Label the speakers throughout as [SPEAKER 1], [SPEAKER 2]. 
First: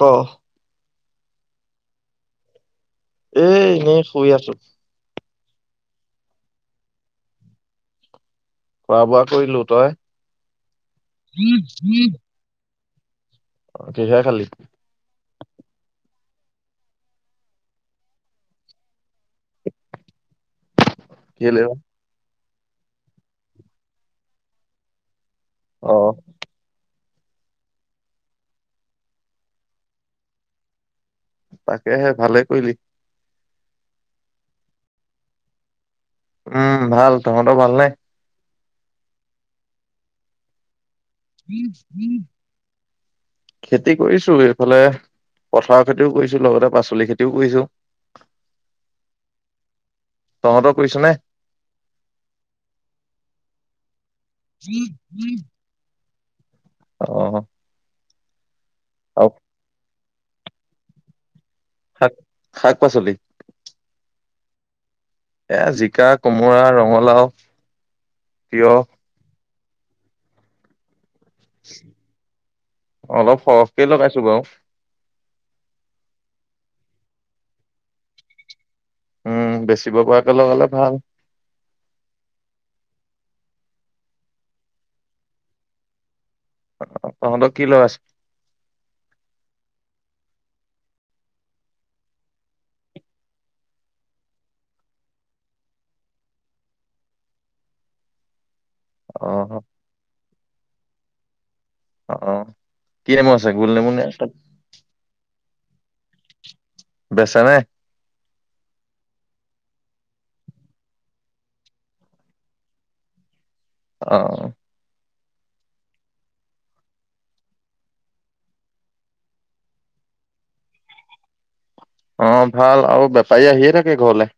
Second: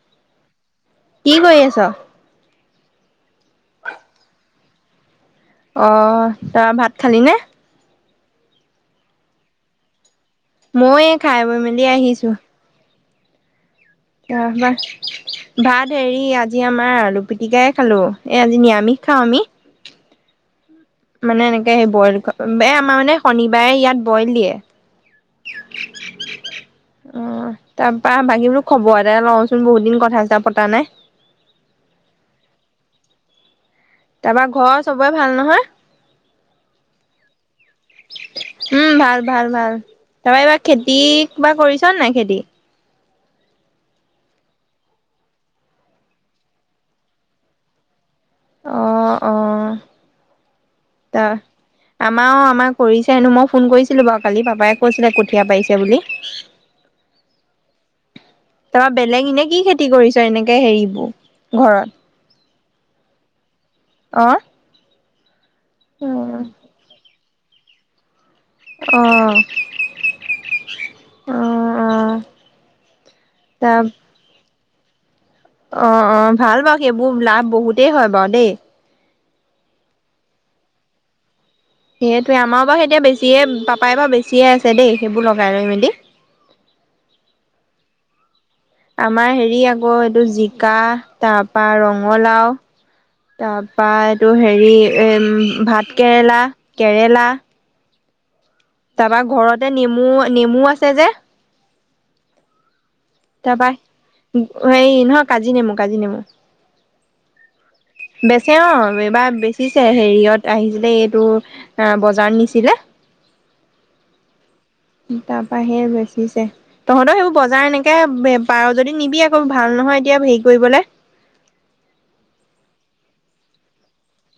[SPEAKER 1] ক
[SPEAKER 2] কি কৰি আছা?
[SPEAKER 1] এ এনেই শুই আছো
[SPEAKER 2] অ' তই ভাত খালি নে?
[SPEAKER 1] খোৱা বোৱা কৰিলো। তই?
[SPEAKER 2] মইয়য়ে খাই বৈ মেলি আহিছো।
[SPEAKER 1] অ, কিহে খালি
[SPEAKER 2] আহ ম ভাত হেৰি আজি আমাৰ আলু পিটিকাই খালো এ আজি নিৰামিষ খাও আমি মানে
[SPEAKER 1] কেলে
[SPEAKER 2] এনেকে
[SPEAKER 1] বা?
[SPEAKER 2] সেই বইল এই আমাৰ মানে শনিবাৰে ইয়াত বইল দিয়ে।
[SPEAKER 1] আহ,
[SPEAKER 2] অ' তাৰপা বাকী বো খবৰ এটা লওঁচোন বহুত দিন কথা চথা পতা নাই
[SPEAKER 1] তাকেহে ভালে কৰিলি
[SPEAKER 2] তাৰপা ঘৰ চবৰে ভাল নহয়
[SPEAKER 1] উম ভাল তহঁতৰ ভালনে
[SPEAKER 2] উম ভাল ভাল ভাল চবাই ব খেতি খেতি কি বা কৰিছ ন নাই খেতি
[SPEAKER 1] খেতি কৰিছো এইফালে পথাৰৰ খেতিও কৰিছো লগতে পাচলি খেতিও কৰিছো।
[SPEAKER 2] অ' অ'
[SPEAKER 1] তহঁতৰ কৰিছ নে
[SPEAKER 2] তই আমাৰ অ' আমাৰ কৰিছেনো মই ফোন কৰিছো। কৰিছিলো বাৰু কালি পাপাই কৈছিলে কঠীয়া পাৰিছে বুলি।
[SPEAKER 1] অ'।
[SPEAKER 2] তই বেলেগ
[SPEAKER 1] আৰু
[SPEAKER 2] এনে কি খেতি কৰিছ ই এনেকে হেৰিব ঘৰত
[SPEAKER 1] শাক শাক পাচলি।
[SPEAKER 2] অ'।
[SPEAKER 1] এ জিকা,
[SPEAKER 2] অ
[SPEAKER 1] কোমোৰা, ৰঙালাউ।
[SPEAKER 2] অ'। অ অ
[SPEAKER 1] অলপ
[SPEAKER 2] তাৰ
[SPEAKER 1] সৰহকে লগাইছোঁ বাৰু।
[SPEAKER 2] অ', অ', ভাল বাৰু এইবোৰ লাভ বহুতেই হয়, বাৰু দেই।
[SPEAKER 1] উম, বেচিব পৰাকৈ লগালে ভাল।
[SPEAKER 2] সেইটোৱে আমাৰো বাৰু এতিয়া বেছিয়ে পাপাই বাৰু বেছিয়ে আছে দেই, সেইবোৰ লগাই লৈ মেলি।
[SPEAKER 1] অ', তহঁতৰ কি লগাইছ
[SPEAKER 2] আমাৰ হেৰি আকৌ এইটো জিকা তাৰপা ৰঙালাওঁ, তাৰপা এইটো হেৰি এম ভাত কেৰেলা, কেৰেলা। তাৰপা
[SPEAKER 1] অ
[SPEAKER 2] ঘৰতে নেমু নেমু আছে যে
[SPEAKER 1] অ', অ', কি নেমু আছে গোল
[SPEAKER 2] তাৰপাই
[SPEAKER 1] নেমু নে
[SPEAKER 2] হেৰি নহক কাজি নেমু কাজি নেমু।
[SPEAKER 1] বেচা নে?
[SPEAKER 2] বেচে অ' এইবাৰ বেচিছে হেৰিহত আহিছিলে এইটো বজাৰত নিছিলে।
[SPEAKER 1] অ'
[SPEAKER 2] তাৰপৰা আহি এই বেচিছে তহঁতৰ সেইবোৰ বজাৰ এনেকে পাৰ যদি নিবি আকৌ ভাল নহয় এতিয়া হেৰি কৰিবলে
[SPEAKER 1] অ' ভাল আৰু বেপাৰী আহিয়ে থাকে ঘৰলৈ।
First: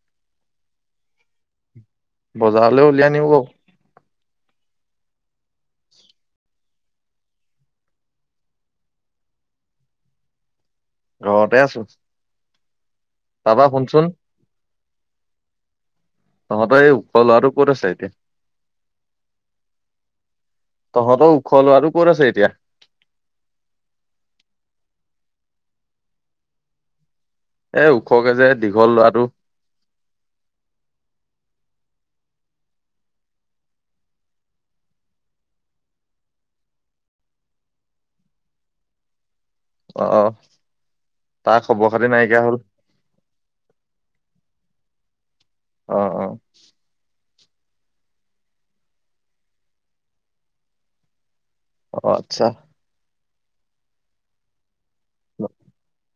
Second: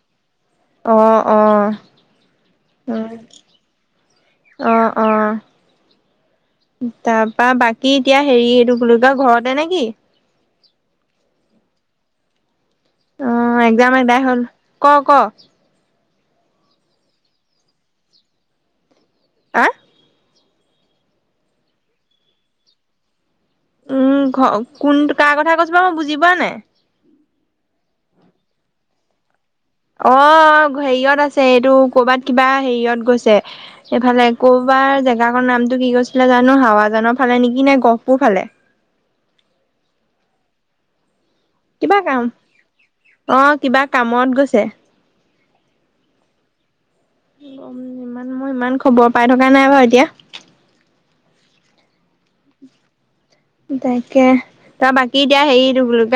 [SPEAKER 2] অ' অ'
[SPEAKER 1] বজাৰলৈ উলিয়াই নিব।
[SPEAKER 2] অ' অ' তাৰপা বাকী এতিয়া হেৰি এইটো বুলি কয় ঘৰতে নে কি।
[SPEAKER 1] ঘৰতে আছো
[SPEAKER 2] অ'
[SPEAKER 1] তাৰপা
[SPEAKER 2] একজাম
[SPEAKER 1] শুনচোন
[SPEAKER 2] এইবাৰ হ'ল ক' ক'
[SPEAKER 1] তহঁতে এই ওখ লৰাটো ক'ত আছে এতিয়া?
[SPEAKER 2] আহ?
[SPEAKER 1] তহঁতৰ ওখ লোৱাটো ক'ত আছে এতিয়া?
[SPEAKER 2] উম ঘ কোন কাৰ কথা কৈছো মই বুজি পোৱা নাই?
[SPEAKER 1] এ ওখকে যে দীঘল লৰাটো
[SPEAKER 2] অ' হেৰিয়ত আছে এইটো কৰবাত কিবা হেৰিয়ত গৈছে এইফালে কৰবাৰ জেগাকৰ নামটো কি কৈছিলে জানো হাৱাজানৰ ফালে নেকি নাই গহপুৰ ফালে।
[SPEAKER 1] অহ
[SPEAKER 2] কিবা কাম অ' কিবা কামত গৈছে।
[SPEAKER 1] অ', অ',
[SPEAKER 2] গম ইমান মই ইমান খবৰ পাই থকা নাই বাৰু এতিয়া।
[SPEAKER 1] অ' আচ্ছা।
[SPEAKER 2] তাকে। তই বাকী এতিয়া হেৰিটো বোলো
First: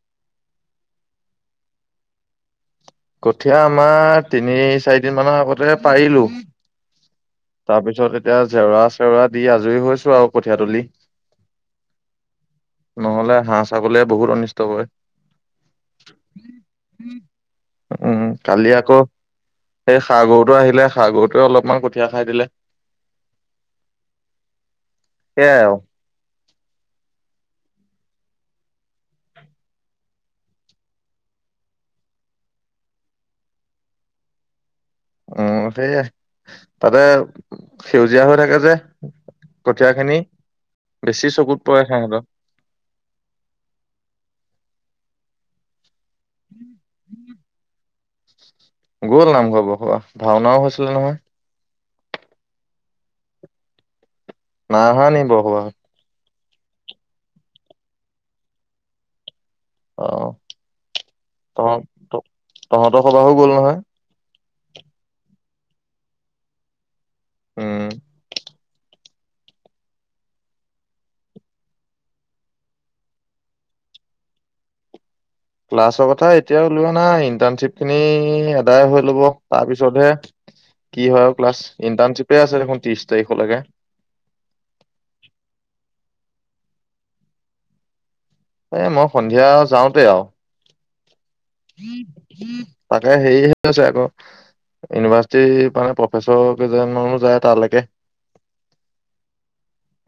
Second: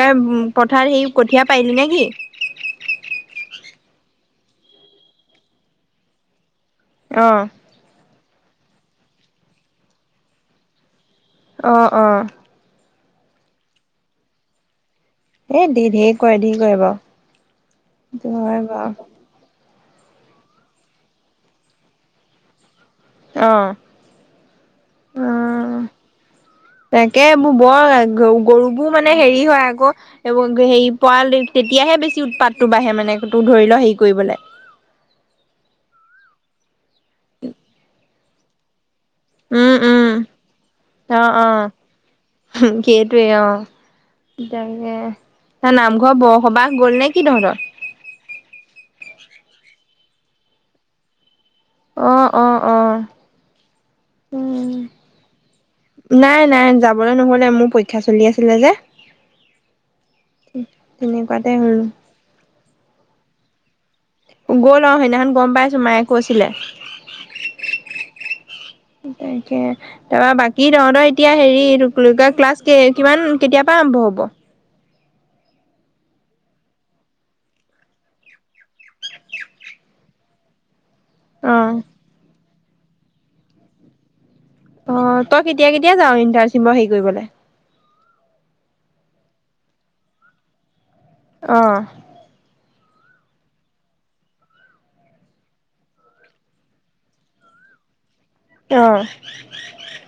[SPEAKER 2] পথাৰ সেই কঠীয়া পাৰিলি নে কি?
[SPEAKER 1] কঠীয়া আমাৰ তিনি চাৰিদিন মানৰ আগতে পাৰিলো।
[SPEAKER 2] অ
[SPEAKER 1] তাৰপিছত এতিয়া। এতিয়া জেওৰা-চেওৰা দি আজৰি হৈছো আৰু কঠিয়া তুলি
[SPEAKER 2] অ', অ',
[SPEAKER 1] নহলে হাঁহ ছাগলীয়ে বহুত অনিষ্ট কৰে।
[SPEAKER 2] এই দি ধঢেৰ কৰে ধেৰ কৰে বাৰু বাৰ [unintelligible]
[SPEAKER 1] সেই সাৰ গৰুটো আহিলে সাৰ গৰুটোৱে অলপমান কঠিয়া। সেইয়া‌ খাই দিলে
[SPEAKER 2] অ',
[SPEAKER 1] সেয়াই আৰু
[SPEAKER 2] অ', তাকেই এইবোৰ বৰ গ গৰুবোৰ মানে হেৰি হয় আকৌ এইবোৰ হেৰি পোৱালি তেতিয়াহে বেছি উৎপাতটো বাঢ়ে মানে ত ধৰি ল হেৰি কৰিবলৈ।
[SPEAKER 1] উম সেইয়াই ততে সেউজিয়া [unintelligible] হৈ থাকে যে
[SPEAKER 2] উম,
[SPEAKER 1] কঠীয়া
[SPEAKER 2] উম,
[SPEAKER 1] খিনি বেছি
[SPEAKER 2] অ',
[SPEAKER 1] চকুত
[SPEAKER 2] অ',
[SPEAKER 1] পৰে সিহঁতৰ
[SPEAKER 2] সেইটোৱে অ'। [unintelligible] নাম বৰসবাহ গ'ল নেকি তহঁতৰ?
[SPEAKER 1] গ'ল নামঘৰ বৰসবাহ ভাওনাও হৈছিল নহয়
[SPEAKER 2] অ' অ' অ'
[SPEAKER 1] নাই
[SPEAKER 2] উম
[SPEAKER 1] অহা নি বৰসবাহত?
[SPEAKER 2] নাই নাই যাবলৈ নহ'লে মোৰ পৰীক্ষা চলি আছিলে যে, তেনেকুৱাতে
[SPEAKER 1] অ',
[SPEAKER 2] হ'ল
[SPEAKER 1] তহঁতৰ খবৰ আৰু গল নহয়।
[SPEAKER 2] গ'ল অ', সেইদিনাখন গম পাইচো মায়ে কৈছিলে।
[SPEAKER 1] উম।
[SPEAKER 2] তাকে তাৰ বাকী তহঁতৰ এতিয়া হেৰি টো ক্লাছ কিমান কেতিয়া পা আৰম্ভ হব?
[SPEAKER 1] ক্লাছৰ কথা এতিয়া উলোৱা নাই ইন্টাৰ্ণশ্বিপ খিনি এদায় হৈ ল'ব তাৰপিছতহে। কি হয় আৰু ক্লাছ
[SPEAKER 2] অ
[SPEAKER 1] ইণ্টাৰ্শ্বিপে আছে। [unintelligible] ত্ৰিছ তাৰিখ লয়কে।
[SPEAKER 2] অ', তই কেতিয়া কেতিয়া যাৱ ইন্টাৰচিপৰ হেৰি কৰিবলে?
[SPEAKER 1] এ মই সন্ধিয়া যাওঁতে আৰু।
[SPEAKER 2] অ
[SPEAKER 1] [inaudible] তাকে হেৰিহে আছে আকৌ ইউনিভাৰ্চিটিৰ মানে প্ৰফেচৰ কেইজন মানও যায় তালৈকে।
[SPEAKER 2] অ', অ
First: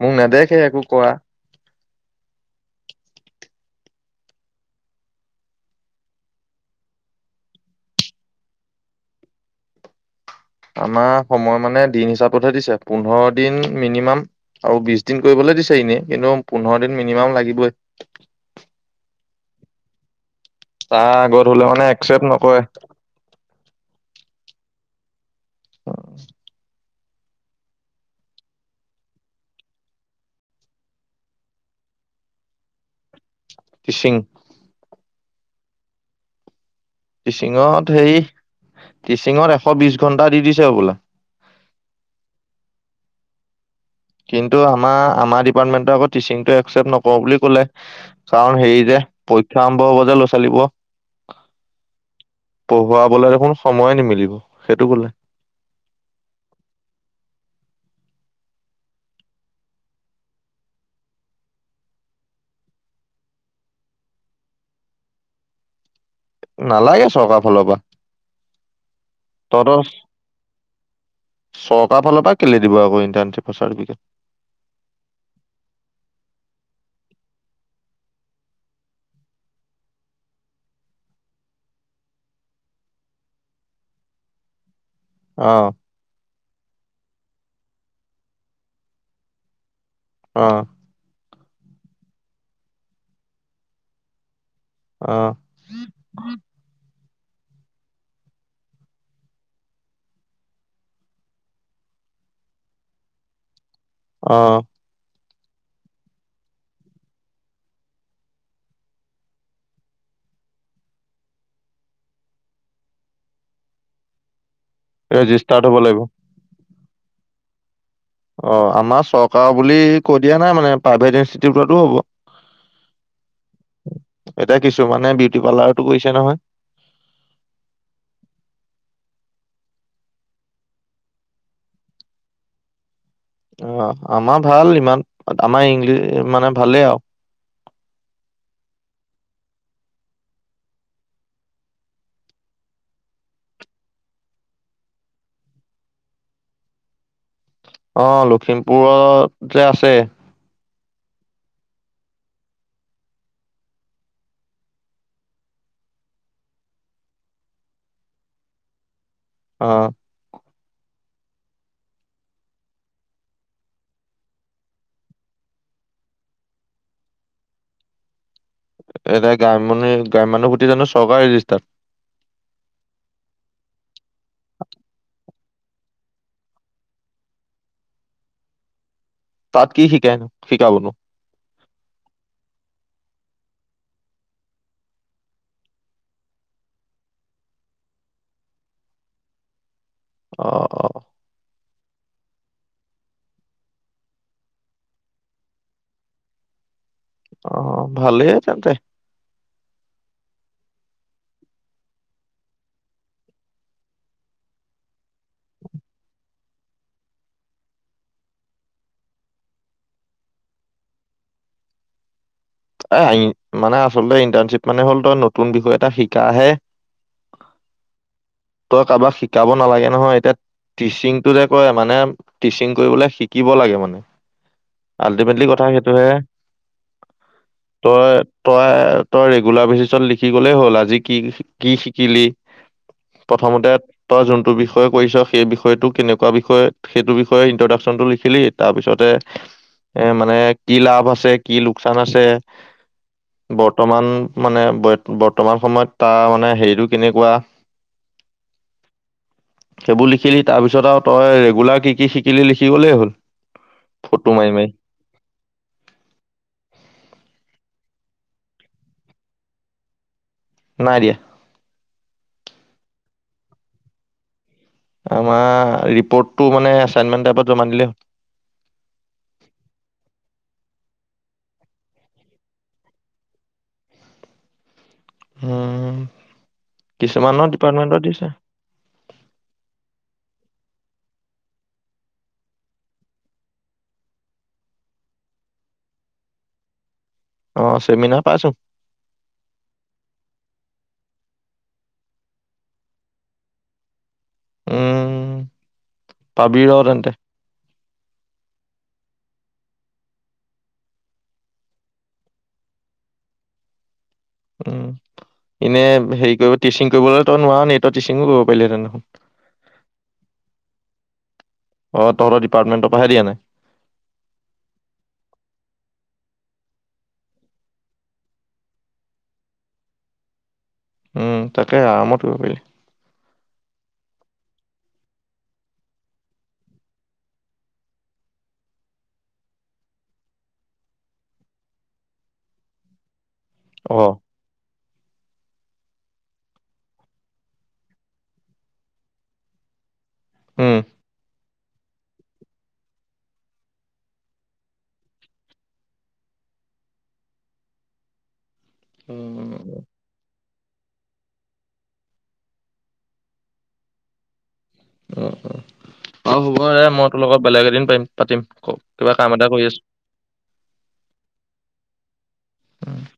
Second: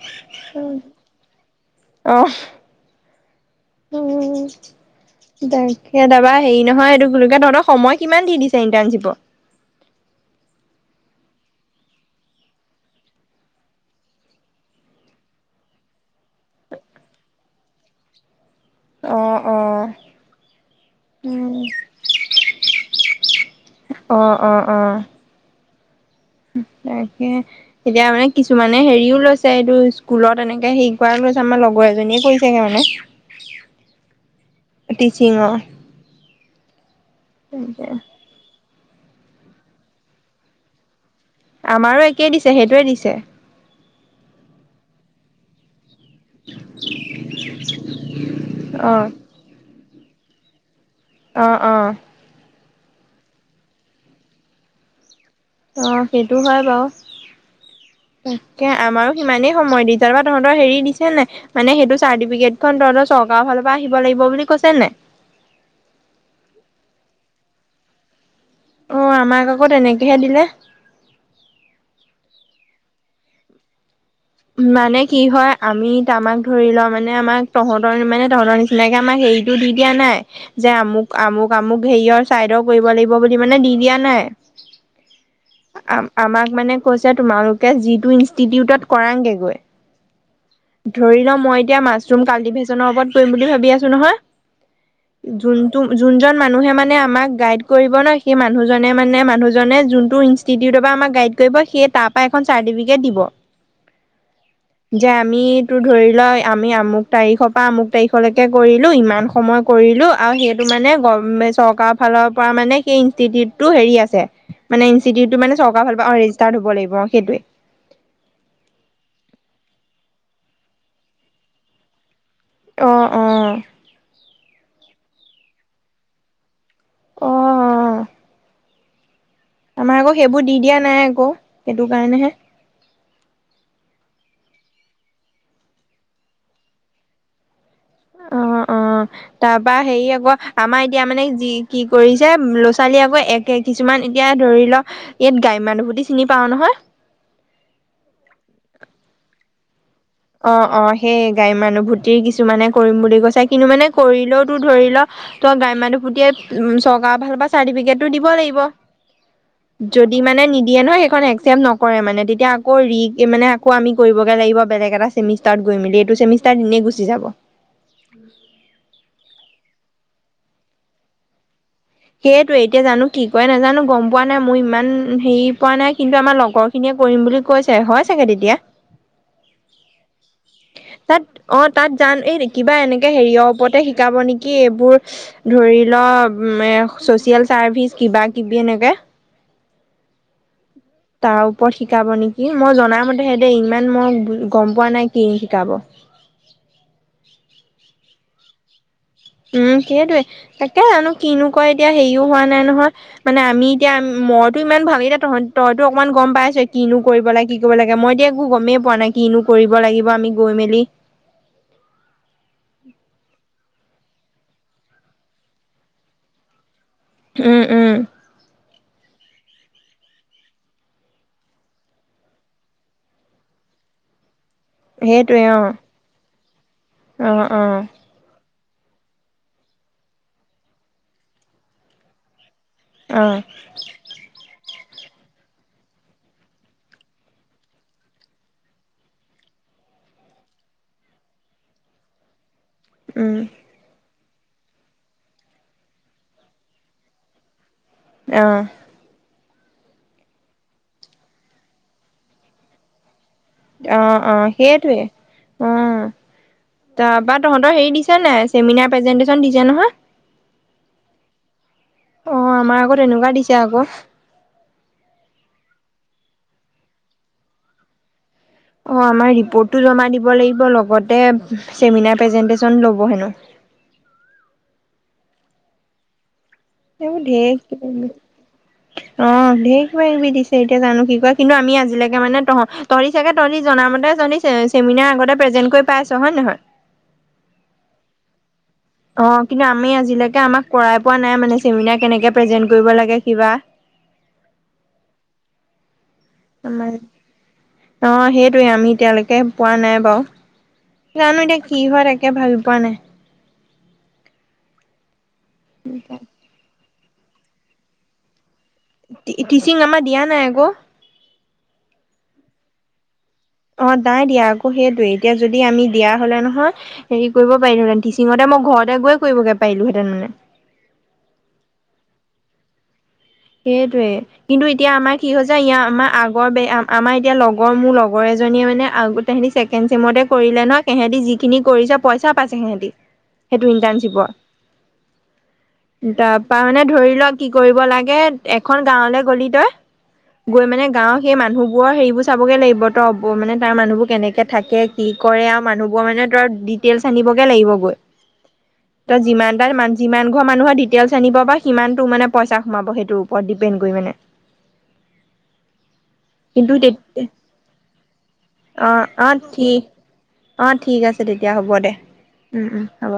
[SPEAKER 1] মোক নেদেখে একো
[SPEAKER 2] তাকে
[SPEAKER 1] কৰা
[SPEAKER 2] তাপা হেৰি নহয় এইটো কি বুলি কয় তহঁতৰ সময় কিমান দি দিছে ইণ্টাৰণশ্বিপত?
[SPEAKER 1] আমাৰ সময় মানে দিন হিচাপতহে দিছে পোন্ধৰ দিন মিনিমাম আৰু বিশ দিন কৰিবলৈ দিছে এনেই কিন্তু পোন্ধৰ দিন মিনিমাম লাগিবই।
[SPEAKER 2] অ', অ'।
[SPEAKER 1] তাৰ আগত হলে মানে একচেপ্ট নকৰে।
[SPEAKER 2] অ অ অ তাকে এতিয়া মানে কিছুমানে হেৰিও লৈছে এইটো স্কুলত এনেকে হেৰি কৰা লৈছে আমাৰ লগৰ এজনীয়ে কৰিছেহে মানে।
[SPEAKER 1] টিচিং
[SPEAKER 2] চিংৰ।
[SPEAKER 1] টিচিংত হেৰি টিচিংত এশ বিশ ঘন্টা দি দিছে বোলে।
[SPEAKER 2] আমাৰো একেই দিছে সেইটোৱে দিছে।
[SPEAKER 1] কিন্তু আমাৰ আমাৰ ডিপাৰ্টমেন্টৰ আগত টিচিংটো এক্সেপ্ত নকৰোঁ বুলি কলে কাৰণ হেৰি
[SPEAKER 2] অ
[SPEAKER 1] যে পৰীক্ষা আৰম্ভ হব ল'ৰা ছোৱালী বোৰৰ।
[SPEAKER 2] অ', অ'।
[SPEAKER 1] পঢ়ুৱাবলেই দেখোন সময়ে নিমিলিব সেইটো কলে।
[SPEAKER 2] অ', সেইটো হয় বাৰু তাকে আমাৰো সিমানেই সময় দিছে। তহঁতৰ হেৰি দিছে নে মানে সেইটো চাৰ্টিফিকেটখন তহঁতৰ চৰকাৰৰ ফালৰ পৰা আহিব লাগিব বুলি কৈছে নাই?
[SPEAKER 1] নালাগে চৰকাৰ ফালৰ পৰা।
[SPEAKER 2] ও, আমাক আকৌ
[SPEAKER 1] তহঁতৰ
[SPEAKER 2] তেনেকেহে দিলে।
[SPEAKER 1] চৰকাৰৰ ফালৰ পৰা কেলে দিব আকৌ ইনণ্টেটচিপৰ চাৰ্টিফিকেট।
[SPEAKER 2] মানে কি হয় আমি আমাক ধৰি লওঁ মানে আমাক তহঁতৰ মানে তহঁতৰ নিচিনাকে আমাক হেৰিতটো দি দিয়া নাই যে আমুক-আমুক-আমুক হেৰিয়ৰ চাইডৰ কৰিব লাগিব বুলি মানে দি দিয়া নাই।
[SPEAKER 1] অ
[SPEAKER 2] আ আমাক মানে কৈছে তোমালোকে যিটো ইনষ্টিটিউটত কৰাংগেগৈ ধৰিলম মই এতিয়া মাছৰুম কাল্টিভেশচনৰ ওপৰত কৰিম বুলি ভাবি আছো নহয়।
[SPEAKER 1] অ
[SPEAKER 2] যোনতো যোনজন মানুহে মানে আমাক গাইড কৰিব ন সেই মানুহ জনে মানে মানুহ জনে যোনতো ইনষ্টোটিৰ পা আমাক গাইড কৰিব সেই তাৰ পৰা এখন চাৰ্টিফিকেট দিব।
[SPEAKER 1] আহ
[SPEAKER 2] আমিতো ধৰি লোৱা আমি আমুক তাৰিখৰ পৰা আমুক তাৰিখলৈকে কৰিলো ইমান সময় কৰিলো আৰু সেইটো মানে গ চৰকাৰৰ ফালৰ পৰা মানে সেই ইনষ্টিটিউটটো হেৰি আছে মান ইনষ্টিউটো মানে
[SPEAKER 1] ৰেজিষ্টাৰ্ড হ'ব
[SPEAKER 2] চৰকাৰ
[SPEAKER 1] লাগিব।
[SPEAKER 2] ফাল পৰা ৰেজিষ্টাৰ হ'ব লাগিব সেইটোৱে
[SPEAKER 1] অ' আমাৰ চৰকাৰ বুলি কৈ দিয়া নাই মানে প্ৰাইভেট ইনষ্টিটিউটো হ'ব।
[SPEAKER 2] আহ আহ
[SPEAKER 1] এতিয়া কিছুমানে বিউটি পাৰ্লাৰতো কৰিছে নহয়।
[SPEAKER 2] আমাৰ আকৌ সেইবোৰ দি দিয়া নাই আকৌ সেইটো কাৰণেহে,
[SPEAKER 1] অ' আমাৰ ভাল ইমান আমাৰ ইংলিছ মানে ভালেই আৰু
[SPEAKER 2] অ' অ' তাৰ পৰাৰা হেৰি আকৌ আমাৰ এতিয়া মানে যি কি কৰিছে ল'ৰা ছোৱালীয়ে আকৌ একে কিছুমান এতিয়া ধৰি লওক ইয়াত গাই মানুহপুটি চিনি পাও নহয়।
[SPEAKER 1] অ' লখিমপুৰত যে আছে,
[SPEAKER 2] অ' অ' সেই গাই মানুহভূতি কিছুমানে কৰিম বুলি কৈছে কিন্তু মানে কৰিলেও তো ধৰি ল গাই মানুহভূতি উ চৰকাৰাল চাৰ্টিফিকেটো ও দিব লাগিব
[SPEAKER 1] অ',
[SPEAKER 2] যদি মানে নিজ দিয়ে নহয় সেইখন একচেপ্ট নকৰে মানে তেতিয়া আকৌ ৰিক মানে আকৌ আমি কৰিবগৈ লাগিব বেলেগ এটা ছেমিষ্টাৰৰ গৈ মেলি এইটো ছেমিষ্টাৰৰ এনেই গুচি যাব
[SPEAKER 1] এতিয়া গগা গ্ৰাম মানুহ সুটি জানো চৰকাৰ ৰেজিষ্টাৰ
[SPEAKER 2] সেইটোৱে এতিয়া জানো কি ক নাজানো গম পোৱা নাই মোৰ ইমান হেৰি পোৱা নাই কিন্তু আমাৰ লগৰ খিনিয়ে কৰিম বুলি কৈছে হয় চাগে তেতিয়া
[SPEAKER 1] তাত কি শিকাইনো শিকাবনো?
[SPEAKER 2] তাত অ' তাত যান এই কি'বা এনেকে হেৰিয়ৰ ওপৰতে শিকাব নেকি এইবোৰ ধৰি ল এ চচিয়েল চাৰ্ভিচ কিবা কিবি এনেকে
[SPEAKER 1] অ' অ'
[SPEAKER 2] তাৰ ওপৰত শিকাব নেকি মই জনাই মতে সেতে ইমান মই গম পোৱা নাই কি শিকাব
[SPEAKER 1] অ' ভালে আ তেন্তে
[SPEAKER 2] উম সেইটোয়ে তাকে জানো কিনো কয় এতিয়া হেৰিও হোৱা নাই নহয় মানে আমি এতিয়া মইতো ইমান ভাব এতিয়া ত তইতো অকমান গম পাইছ কিনো কৰিব লাগে কি কৰিব লাগে মই এতিয়া একো গমেই পোৱা নাই কিনো কৰিব লাগিব আমি গৈ মেলি
[SPEAKER 1] অ' মানে আচলতে ইণ্টাৰ্ণশ্বিপ মানে হ'ল তই নতুন বিষয়ে এটা শিকাহে
[SPEAKER 2] উম উম
[SPEAKER 1] তই কাৰোবাক শিক শিকাব নালাগে নহয় এতিয়া টিচিংটো যে কয় মানে টিচিং কৰিবলে শিকিব লাগে মানে
[SPEAKER 2] সেইটোৱে
[SPEAKER 1] আল্টিমেটলি
[SPEAKER 2] অ
[SPEAKER 1] কথা সেইটোহে
[SPEAKER 2] অ অ
[SPEAKER 1] তই তই তই ৰেগুলাৰ বেচিছত লিখি গ'লেই হ'ল আজি কি কি শিকিলি
[SPEAKER 2] অ
[SPEAKER 1] প্ৰথমতে তই যোনটো বিষয় য় কৰিছ সেই বিষয়টো কেনেকুৱা বিষয় সেইটো বিষয়ে ইন্ট্ৰডাকচন টো লিখিলি তাৰপিছতে এ মানে কি লাভ আছে কি লোকচান আছে
[SPEAKER 2] উম
[SPEAKER 1] বৰ্তমান মানে ব-বৰ্তমান সময়ত তাৰ মানে হেৰিটো কেনেকুৱা?
[SPEAKER 2] অ'।
[SPEAKER 1] সেইবোৰ লিখিলি, তাৰপিছত আৰু তই ৰেগুলাৰ কি, কি শিকিলি লিখি গ'লেই হ'ল।
[SPEAKER 2] অ',
[SPEAKER 1] ফটো
[SPEAKER 2] অ',
[SPEAKER 1] মাৰি মাৰি
[SPEAKER 2] সেইটোয়ে, অ', তাৰপাত তহঁতৰ হেৰি দিছে নাই? চেমিনাৰ প্ৰেজেন্টেচন দিছে নহয়?
[SPEAKER 1] নাই দিয়া।
[SPEAKER 2] অ', আমাৰ আকৌ তেনেকুৱা দিছে আকৌ।
[SPEAKER 1] আমাৰ ৰিপৰ্টটো মানে এচাইনমেন্ট টাইপত জমা দিলে
[SPEAKER 2] অ', আমাৰ ৰিপৰ্টটো জমা দিব লাগিব, লগতে চেমিনাৰ প্ৰেজেন্টেচন ল'ব হেনো।
[SPEAKER 1] হম।
[SPEAKER 2] এইবোৰ ঢেৰ কিবাকিবি, অ', ঢেৰ কিবাকিবি দিছ তিয়া জানো কি কৰে, কিন্তু আমি আজিলৈকে মানে তহ-তহঁতি চাগে তহঁতি জনামতে তহি চে-চেমিনাৰ আগতে প্ৰেজেন্ট কৰি পাইছ হয়, নহয়?
[SPEAKER 1] অ', চেমিনাৰ পাইছোঁ।
[SPEAKER 2] অ', কিন্তু আমি আজিলৈকে আমাক কৰাই পোৱা নাই মানে চেমিনাৰ কেনেকে প্ৰেজেন্ট কৰিব লাগে, কিবা।
[SPEAKER 1] উম। পাবি ৰ তেন্তে
[SPEAKER 2] অ', হেই টোৱে, আমি এতিয়ালৈকে পোৱা নাই বাৰু, জানো এতিয়া কি হয়, তাকে ভাবি পোৱা নাই।
[SPEAKER 1] উম। এনে হেৰি কৰিব টিচিং কৰিবলৈ তই নোৱাৰ নি, তই টিচিঙো ক
[SPEAKER 2] টিচিং আমাৰ দিয়া নাই আকৌ
[SPEAKER 1] অ' তহতৰ ডিপাৰ্টমেণ্টৰ পাহে দিয়া নাই।
[SPEAKER 2] অ নাই দিয়া আকৌ সেইটয়ে এতিয়া যদি আমি দিয়া হলে নহয় হেৰি কৰিব পাৰিলোহেতেন টিচিঙতে মই ঘৰতে গৈ কৰিবগে পাৰিলোহেঁতেন মানে।
[SPEAKER 1] উম তাকে আৰামত কৰিব পাৰি।
[SPEAKER 2] সেইটোৱে কিন্তু এতিয়া আমাৰ কি হৈছে ইয় আমাৰ আগৰ আমাৰ এতিয়া লগৰ মোৰ লগৰ এজনীয়ে মানে তেহেতি ছেকেণ্ড চেমতে কৰিলে নয় সেহেটি যিখিনি কৰিছে পইচা পাইছে সেহেতি সেইটো
[SPEAKER 1] অ
[SPEAKER 2] ইণ্টাৰ্ণশ্বিপৰ তাৰপা মানে ধৰি লও কি কৰিব লাগে তে এখন গাঁৱলৈ গ'লি তই গৈ
[SPEAKER 1] উম
[SPEAKER 2] মানে গাঁৱৰ সেই মানুহ ব হেৰিবোৰ চাবগে লাগিব তই মানে তাৰ মানুহবোৰ কেনেকে থাকে কি কৰে আৰু মানুহ বোৰ মানে তই ডিটেইলছ আনিবগে লাগিব গৈ তই যিমান তাৰ
[SPEAKER 1] উম
[SPEAKER 2] মান যিমান মানুহৰ ডিটেইলছ আনিব বা সিমানটো মানে পইচা সোমাব সেইটোৰ ওপৰত ডিপেণ্ড কৰি মানে
[SPEAKER 1] অ হ'ব
[SPEAKER 2] কিন্তু
[SPEAKER 1] দে মই তোৰ লগত বেলেগ এদিন পাৰিম পাতিম
[SPEAKER 2] আহ
[SPEAKER 1] কিবা কাম
[SPEAKER 2] আহ
[SPEAKER 1] এটা কৰি
[SPEAKER 2] ঠিক
[SPEAKER 1] আছো
[SPEAKER 2] আহ ঠিক আছে তেতিয়া হ'ব দে উম উম হ'ব।